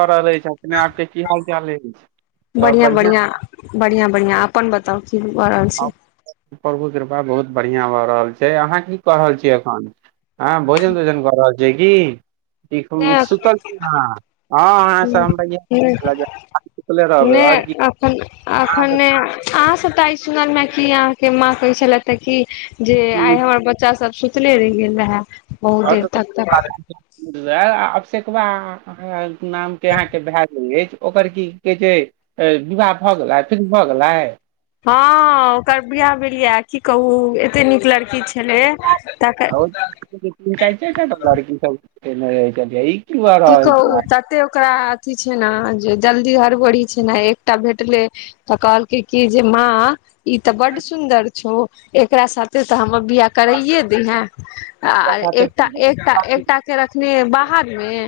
कऽ रहल अछि छै अपने आबके की हाल चाल छै तऽ सब बढ़ियां बढ़ियां अपन बताउ की भऽ रहल छै प्रभु कृपा बहुत बढ़ियां भऽ रहल छै अहाँ की कह रहल छियै एखन आहाँ भोजन तोजन कर हो छै कि सुतल छी ने ह अहाँ हम इ सुतले रहब अखन अखन अह सुनल में की अहाँ के माँ कहे छले ह की जे आइ हमर बच्चा सब सुतलै रह गेल रहा है बहुत देर तक उहे अबसेकबा नाम के अहा के भए गेल अछि ओकर की कहै छै विवाह भऽ गेलै फीनू भऽ गेलै हँ ओकर बियाह भेल ये की कहू एतेक नीक लड़की छलै तकर लड़की सब भऽ की रहल कहो छै तते ओकरा अथी छै ने जे जल्दी हर बड़ी छै ने एकटा भेटले तऽ कहलकै की जे माँ ई ते बड सुदर छौ एकरा साथे ते हमर बियाह करैये दिहे आ खाते एक एक एकटा के रखने बाहर मे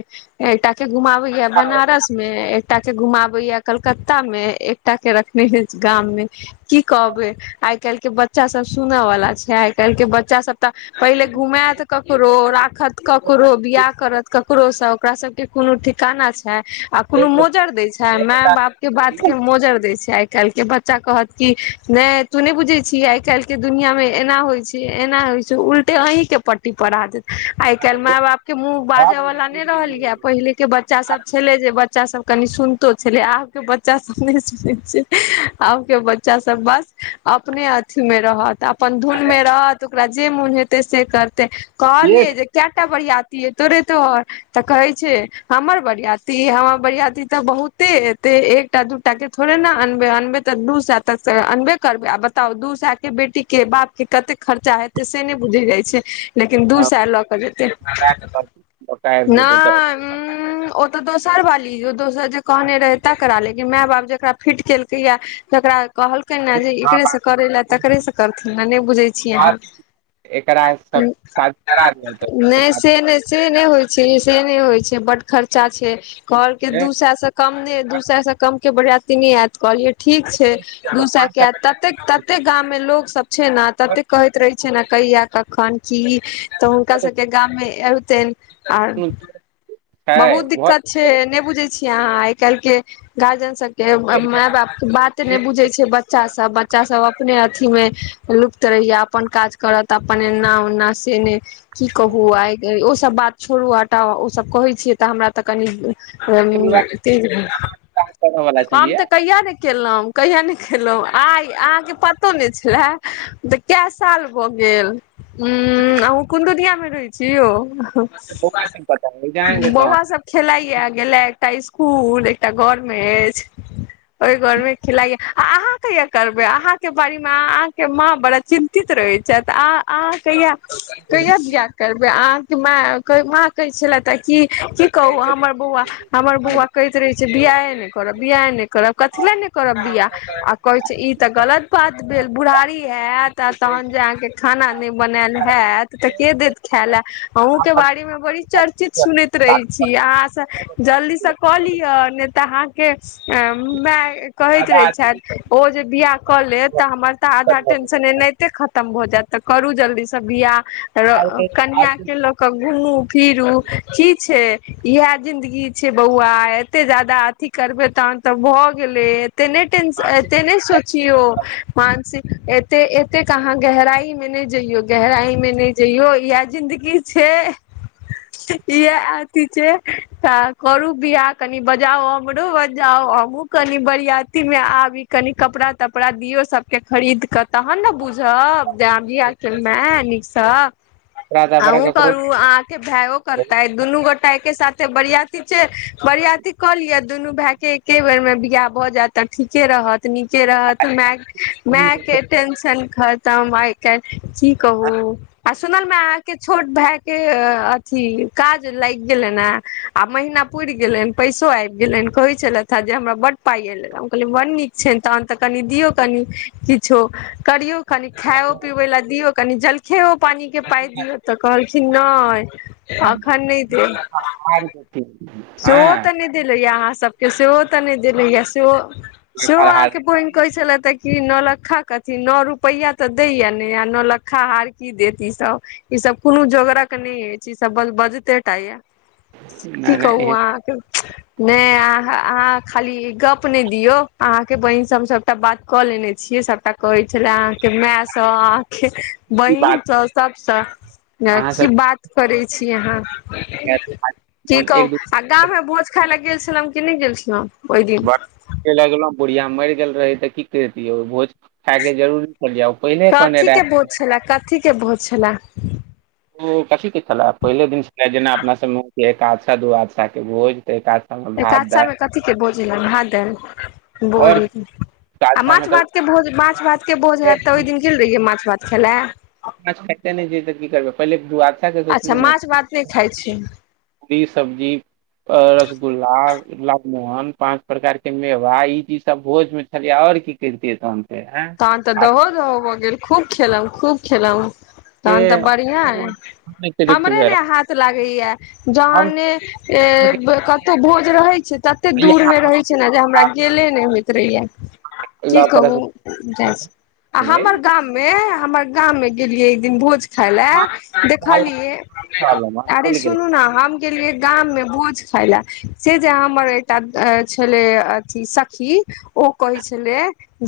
एकटा के घुमाबैय बनारस मे एकटा के घुमाबैया कलकत्ता मे एकटा के रखने ह गाम मे की कहबै आइ काल्हि केँ बच्चा सब सुनय वाला छैक आइ काल्हि केँ बच्चा सब तऽ पहिले घुमैत ककरो राखत ककरो बियाह करत ककरो सब सबकेँ कोनो ठिकाना छै आ कोनो एक बार मोजर दै छै माय बाप के बात के मोजर दै छै आ आ काल्हि के बच्चा कहत की नहि तू नहि बुझे छी आइ काल्हि के दुनिया मे एना होइ छै एना उलटे अहीं के पट्टी पराह देत आइ काल्हि माय बाप के मुँह बाज भाग में वाला डूब नहि रहल ये गेलियै। पहिले के बच्चा सब छले जे बच्चा सब कनि सुनतो छलै आब के बच्चा सब नहि सुनैत छै आब के बच्चा सब बस अपने अथी मे रहत अपन धुन मे रहत ओकरा जे मोन हेतै से कर तै कहलिये एक जे केटा बरीयाती एतौरे है तोहर तऽ कहे छै हमर बरियाती हमर बरियाती तऽ बहुते एते एकटा दूटा के थोड़े अनबे करबै बता दू सए तक त अनबे करबै बेटी के बाप खर्चा हे त से नहि बुझी जाई छीयै लेकिन दू पकाए सय लऽ केऽ जेतै के परती लौटा आबि जेतै तऽ नहि तऽ दोसर बाली यो दोसर जे कहने रहे तकरा ले माय बाप जेकरा फिट केलकै या तकरा कहलकै ने जे माँ एकरे से बाप करे ले तकरे से करथि बुझैयै छियन एकरा सब शादी करा देबै ने से नहि से ने से नहि होइ छै बड्ड खर्चा छै घरके दू सएसे कम नहि दू सएसे कम बरियाती नयि [unintelligible] एत कहलि ठीक छै दूसा किया तते ततेक गाम मे लोग सब छै ने ततेक कहैत रहे छै ने कहिया कखन की तऽ हुनका सबकेँ गाममे एलतैन आर बहुत दिक्कत छै नहि बुझैत छी आहाँ आइ काल् केँ गार्जियन सबकेँ माय बाप के बात ने बुझे छै बच्चा सब बच्चा सब अपने अथी मे लुप्त रहहिय अपन काज करत अपन एना ओना से ने की कहू आइ ओसब बात छोड़ू हटाउ ओसब कहैत छियै तऽ हमरा तऽ कनि वाला आम छलियै तऽ कहिया ने केलहु कहिया ने खेलहुं आई अहाँके पतो नहि छलय त केँ साल भ गेल गेल आंहु कोन दुनियामे रहैत छियौ तऽ बौआ के पता एग्जाम के दौरान बौआ सब खेलाईया गेलै एकटा स्कुल एकटा घरमे अछि ओहि खेलायै आ अहाँ कहिया करबै अहाँके बारेमे अहाँके माँ बड़ा चिन्तित रहैत छथि अहाँ अहाँ कहिया कहिया बिआह करबय अहाँके माँ कहैत छलै तऽ क की कहू हमर बौआ हमर बौआ कहैत रहय छै जे बियाह नहि करब बियाह नहि करब कथी लए नहि करब बिआह आ ई तऽ गलत बात भेल बुढ़ारी हायत आ तहन जे अहाँके खाना नहि बनायल हायत तऽ केँ देत खाय ल अ केँ बारे मे बड़ी चर्चित सुनैत रहे छी अहाँ से जल्दी से कऽ लियअ ने तऽ अहाँके माय कहैत रहैत छथि ओ जे बियाह कऽ लेत तऽ हमर तऽ आधा टेंशन खतम भ जायत तऽ करू जल्दी सब बिआह कनिया केँ घुमू फिरू की छै इह जिन्दगी छै बौआ एते जादा अथी तन त भ गेले सो एते नै टेंशन एते नैय सोचिओ एते एते कहाँ गहराई मे नहि जइयो गहराई मे नहि जइयो यहां जिंन्दगी छै [unintelligible] इएह अथी छै तऽ करू बियाह कनि बजाउ हमरो बजाउ हमहुँ कनी बरियाती मे आबी कनि कपड़ा तपड़ा दियो सबकेँ खरीद केँ तहन ने बुझब जै अहाँ बियाह केँ लो नीकसँ अ औ करू अहाँके भायो करताे दुनू गोटा एकय साथे बरियाती बारियति कहलियै दुनू भायकेँ एके बेरमे बियाह भऽ जायत तऽ ठीके रहत नीके रहत माय माय केँ टेंशन खतम इ की कहू आ सुनल मे अहाँके छोट भाय के अथी काज लागि गेलैन हं आ महीना पूरि गेलैन पैसो आएब गेलनि कहै छलथि हें जे हमरा बड्ड पाइ एलै कहलियै बड्ड नीक छनि तहन तऽ कनि दियौ कनि किछो करियौ कनि खाइो पिबै लए दियौ कनि जलखे पानिकेँ पाइ दियौ तऽ कहलखिन नहि अखन नहि देब सेहो तनी देलेयए अहाँ सबकेँ सेहो तनी देलेया सेहो से अहाकेँ बहिन कहैत छलैथ तऽ की नौलक्खा कथि नओ रुपैआ तऽ दैत य ने नौलक्खा हार की देत ई सब ईसभ कोनो जोगरक नहि अछि ईसभ बजते टा यऽ की कहू अहाँके नहि अहाँ खाली गप नहि दियौ अहाँके बहिन से हम सभटा बात क लेने छियै सबटा कहैत छले अहाँ केँ माय सब अहाँ के बहिनसँ सभसँ की बात करैत छी अहाँ क की कहू आ गाममे भोज खाय ले गेल छलहुँ की नहि गेल छलहुँ ओहि दिन ब लगलहुँ बुढ़िया मरि गेल रहै तऽ की करितियै भोज खायके जरूरी छलैये पहिने कहने कथी के भोज रहै छले कथी के भोज छलै ओ कथी केँ छले पहिले दिन छले जेना अपना सभमे एकादशा दूआदशा केँ भोज तऽ एकादशा मे भात एकादशा दालि मे कथी के भोज रहै भात आओर दालि [unintelligible] आ एकादशा मे माछ तऽ भात के भोज माछ भात के भोज हयत तऽ ओहि दिन गेल रहियै माछ भात खाइले माछ खाइते नै छियै कि करबै पहिलेक विवाह अच्छा माछ भात नहि खाइ छी टी सब्जी आओर रसगुल्ला ला नान पाँच प्रकारके मेवा ई चीज सब भोजमे छलियै आओर की करतियै तहन फेर तहन तऽ दहो दहो भऽ गेल खूब खेलौं खूब खेलौं तहन तऽ बढियां ऐ अतिरिक्त हमरे भेल ने हाथ लागैया हम जहने ए कतहु भोज रहैत छै तते दूर मे रहे छै ने जे हमरा गेले ने होय रहैये की कहू जि आ हमर लागल गाम मे हमर गाम मे गेलियै एक दिन भोज खायले देखलियै अरे सुनु न हम गेलियै गाम मे भोज खायला से जे हमर एकटा छलै अथी सखी ओ कहैत छले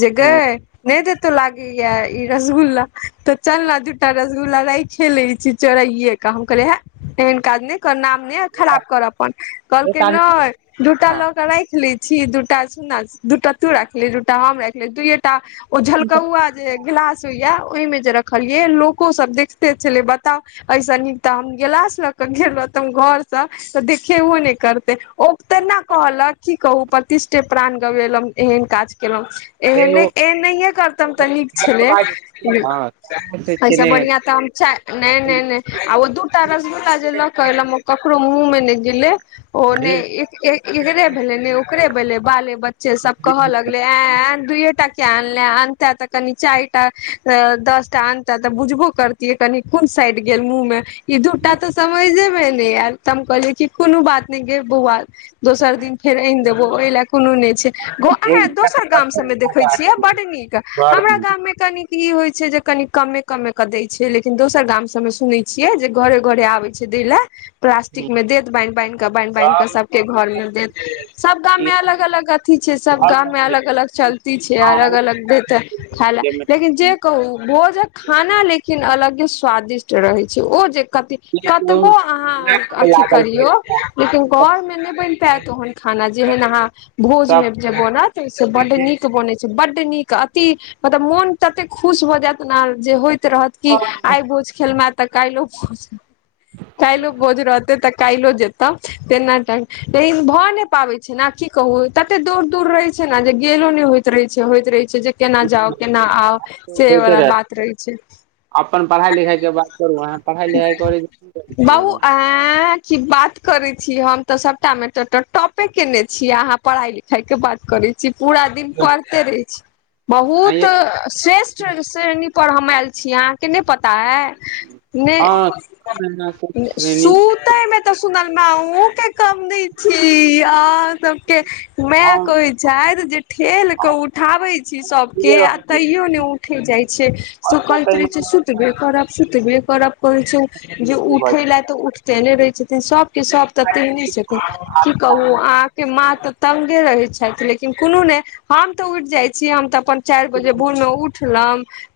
जे गै नहि देतो लागैया ई रसगुल्ला तो चल न दुटा रसगुल्ला राइखे लै छियै चोराइये कऽ हम कहलियै है एहन काज नहि नाम नहि न खराब कर अपन कहलखिन नहि दूटा लऽ कऽ राइख लै छी दुटा सुन ना दूटा तू राइख ले दूटा हम राइख लेब दुइये टा ओ झलकौआ जे गिलास सैया ओहि मे जे रखलियै लोको सब देखते छलै बताउ ऐ सँ नीक तऽ हम गिलास लऽ कऽ गेल रहितौं घर सँ तऽ देखेबो ने करतै ओ तेना कहलक की कहू पति इष्टे प्राण गवेलहुं एहन काज केलहुँ से एहन नहि एहन नहिये करीतहुँ तऽ नीक छेलै एहिसँ बढ़ियां तऽ हम छै नै नै नै आ ओ दू टा रसगुल्ला जे लऽ कऽ एलौं उ ककरो मुँह मे नै गेले ओ ने एकरे भेलै ने ओकरे भेलै बाले बच्च चे सब कहऽ लगलै ऐं कटा किया अनलैं अनतैं तऽ कनि चाइर टा दसटा अनते तऽ बुझबो करतियै कनि कोन साइड गेल मुँह मे ई दूटा तऽ समैझे मे नै एलै तऽ हम कहलियै कि कोनो बात नै गै बौआ दोसर दिन फेर आइनि देबो ओहि लै कोनो नहि छै दोसर गाम सबमे देखै छियै बड नीक हमरा गाम मे कनिक ई होइ छै जे कनी कमे कमे के दै छै लेकिन दोसर गाम सब मे सुनै छियै जे घरे घरे आबे छै लै ले [inaudible] प्लास्टिकमे देत बान्हि बान्हि के बान्हि बान्हि के सबके घर मे देत सब गाममे अलग अलग अथी छै सब गाममे अलग अलग चलती छै अलग अलग देतै खायले लेकिन जे कहू भोजक खाना लेकिन लेकिन अलगे स्वादिष्ट रहै छै ओ जे कते कतबो अहाँ अथी करियौ लेकिन घरमे नहि बनि पाएत ओहन खाना ना जेहन अहाँ भोज सब मे जे बनत से बड्ड नीक बनै छै बड्ड नीक अति मतलब मोन तते खुश भऽ जायत ने जे होयत रहत कि आइ भोज खेलहुँ हैं तऽ काइलो भोज काइलो भोज रहतै तऽ काइलो जेतौं तेना तऽ लेकिन भए नहि पाबै छै ने की कहू तते दूर दूर रहे छै न जे गेलो नहि होइत रहै छै होइत रहै छै जे केना जाउ केना आउ से होइत वला रह बात रहैत छै अपन पढ़ाइ लिखाइ के बात करू अहाँ पढ़ाइ लिखाइ करै बउआ [unintelligible] की बात करै छी हम तऽ सभटा मे तऽ टॉपे केने छी आहाँ पढ़ाई लिखाइ केँ बात करै से पूरा दिन पढ़ते रहैत छै बहुत आंय यै श्रेष्ठ पर हम आयल छी अहाँ केँ नहि पता है नहि हँ महिना से श्रेणी सुत मे तऽ सुन ना केँ कमि छी अहाँ सब केँ माय हम कहैत छथि जे ठेल क उठाबै छी बुझे सबकेँ आ रहल छी तैयो नहि उठै जाइत छैक सु कहिना कहैत रहैत छै कहिना सुतबे करब सुतबे करब कहै छै जे उठै ला तऽ उ केने रहै छै सबकेँ सब तऽ तेहने छथिन की कहु अहाँके माँ त तंगे रहैछै लेकिन कुनु नहि हम तऽ उठ जाइत छी हम तऽ अपन चाइर बजे भोर मे उठलौ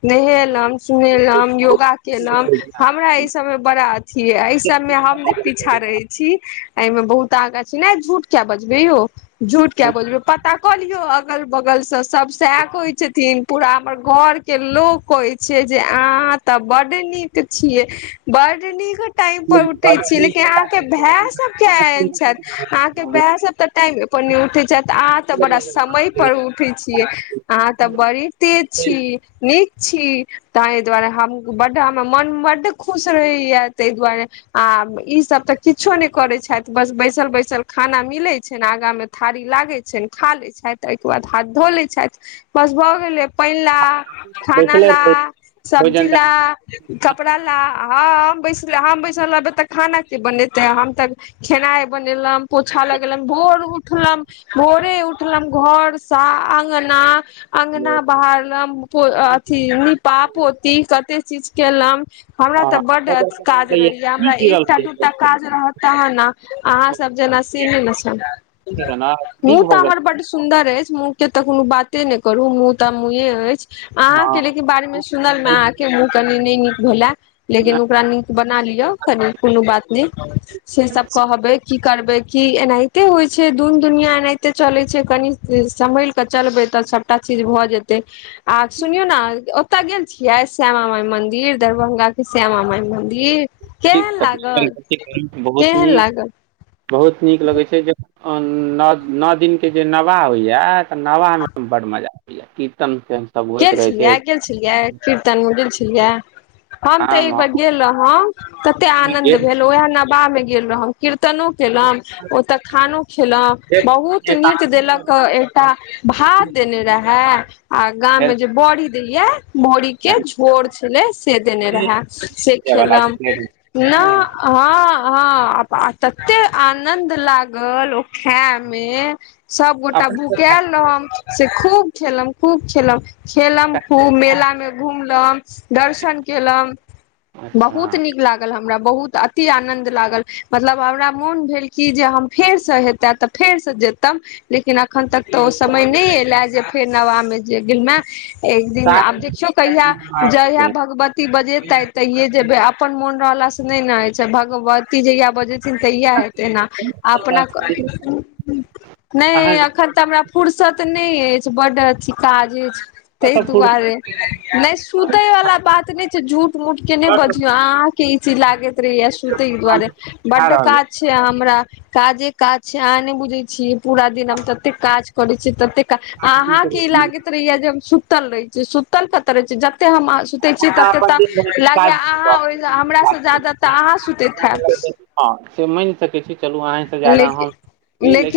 नहेलहु सुनेलं योगा केलहुँ हमरा इ सब मे बड़ा अथी ये सब मे हम जे पीछा रहैत छी एहिमे बहुत आगाँ छै ने झूठ क बजबय यौ झूठ क बजबय तकलियो अगल बगल स सब सैहै कहै छथिन पूरा हमर घर केँ लोक कहैत छै जे अहाँ तऽ बड नीक छियै बड़ कट [unintelligible] टाइम पर उठे छिय लेकिन अहाँ केँ भाय सब किया एहन छथि अहाँ केँ भाय सब त टाइम उनी उठै छथि अहाँ त बड़ा समय पर उठैत छियैक अहाँ तऽ बड़ी तेज छी न ठीक छी ताहि दुआरे हम बड्ड हमर मोन बड्ड खुश रहैया ताहि दुआरे आब इ सब ते किछो ने करे छथि बस बैसल बैसल खाना मिले छै ने आगामे थारी लागैत छै खा ले छथि ओहिकेँ बाद हाथ धो लैत छथि बस भऽ गेलै पानि ला खाना बैसले ला रहै सब्जी भोजन ला कपड़ा ला हँ हम बैसले हम बैसल रहबय ते खाना केँ बनेते हम ते खेनाय बनेबय पोछा ल भर उठलहुँ घर स आं अंगना अगना बहारलहूँ अथी नीपा पोती कते किछ केलहुँ हमरा तऽ हाँ बड काज नीक रहैया हमरा गिरल एकटा नीक दूटा काज रहत तहन ने अहाँ सब जे न से नहि ने छै भऽ मुँह तऽ गेल हमर बड सुन्दर अछि मुह केँ तऽ कोनो बाते नहि करू मुँह तऽ मुहे अछि अहाँ के लेकिन बारे मे सुनल मे अहाँके मुह कनि नहि नीक भेले हँ लेकिन ओकरा नीक बना ली यौ कनि कोनो बात नैय से सब कहबय करबै की एनाहिते होइ छै दू दुनिया एनाहिते चलैत छै कनि सम्हल कऽ चलबै तऽ सभटा चीज भऽ जेतै आ सुनियौ ने ओतय गेल छिये श्यामा मााय मंदिर दरभंगा के श्यामा माय मंदिर ठीक केहन अछि। लागल बहुत केहन नीक लागल बहुत नीक लगैत छै जे नओ नओ दिनकेँ जे नवाह होइए त नबाहमे बड्ड मजा अबैत कीर्तन उर्तन सब होइत गेल रहै छै छलियै गेल छलियै कीर्तनमे गेल छलियै हम तऽ आम एकबर गेल रहौं कते आनंद भेल ओएह नबाहमे गेल रहौं कीत कीर्तनो केलहुँ ओतऽ खानो खेलहु बहुत नीक देलक एकटा भा भात देने रहय आ गाममे जे बड़ी देलिए बरी केँ झोर छलै से देने रहय से खेलहुँ न हँ हँ तते आनंद लागल ओ खायमे सभगोटा भुकायल रहओं से खूब खेलहुँ खूब खेलहुँ खूब मेलामे घुमलहुँ दर्शन केलहुँ बहुत नीक लागल हम हमरा बहुत अति आनंद लागल मतलब हमरा मोन भेल कि जे हम फेर से हेताे तऽ फेर से जेतब लेकिन अखन तक तऽ ओ समय नहि एला जे फेर नवाहमे जे गमे एक दिन आब देखियो कहिया जहिया भगवती बजेतैथ तहिये जेबय अपन मोन रहलला से नहि ने होइत छै भगवती जहिया बजैत तहिया हेते न अपना नैय एखन त हमरा फुर्सत नहि अछि बड अचछी काज अछि ताहि दुआरे नहि सुते वालला बात नहि छै झूठ मूठ के नहि बजियौ आहां के ई चीज लागैत रहहिय सुतै दुआरे बड्ड अहाँ काज छै हमरा काजे काज छै अहाँ नहि बुझैत छियै पूरा दिन हम ततेक काज करैत छियै ततेक अहाँके ई लागैत रहहिय जे हम सुतल रहै छी सुतल कत रहै छी ज ते हम सुते छियै अपना तते अपन दिन तऽ भरिके काज लागैया नहि अहाँ कऽ ओहि सकैत छी, हमरा काज से करै जाादा तऽ छी। अहाँ सुतैत हमरा तऽ हैब हँ से मैन सकै छी चलू अहीँसँ ज्यादा हम लेकिन लेकिन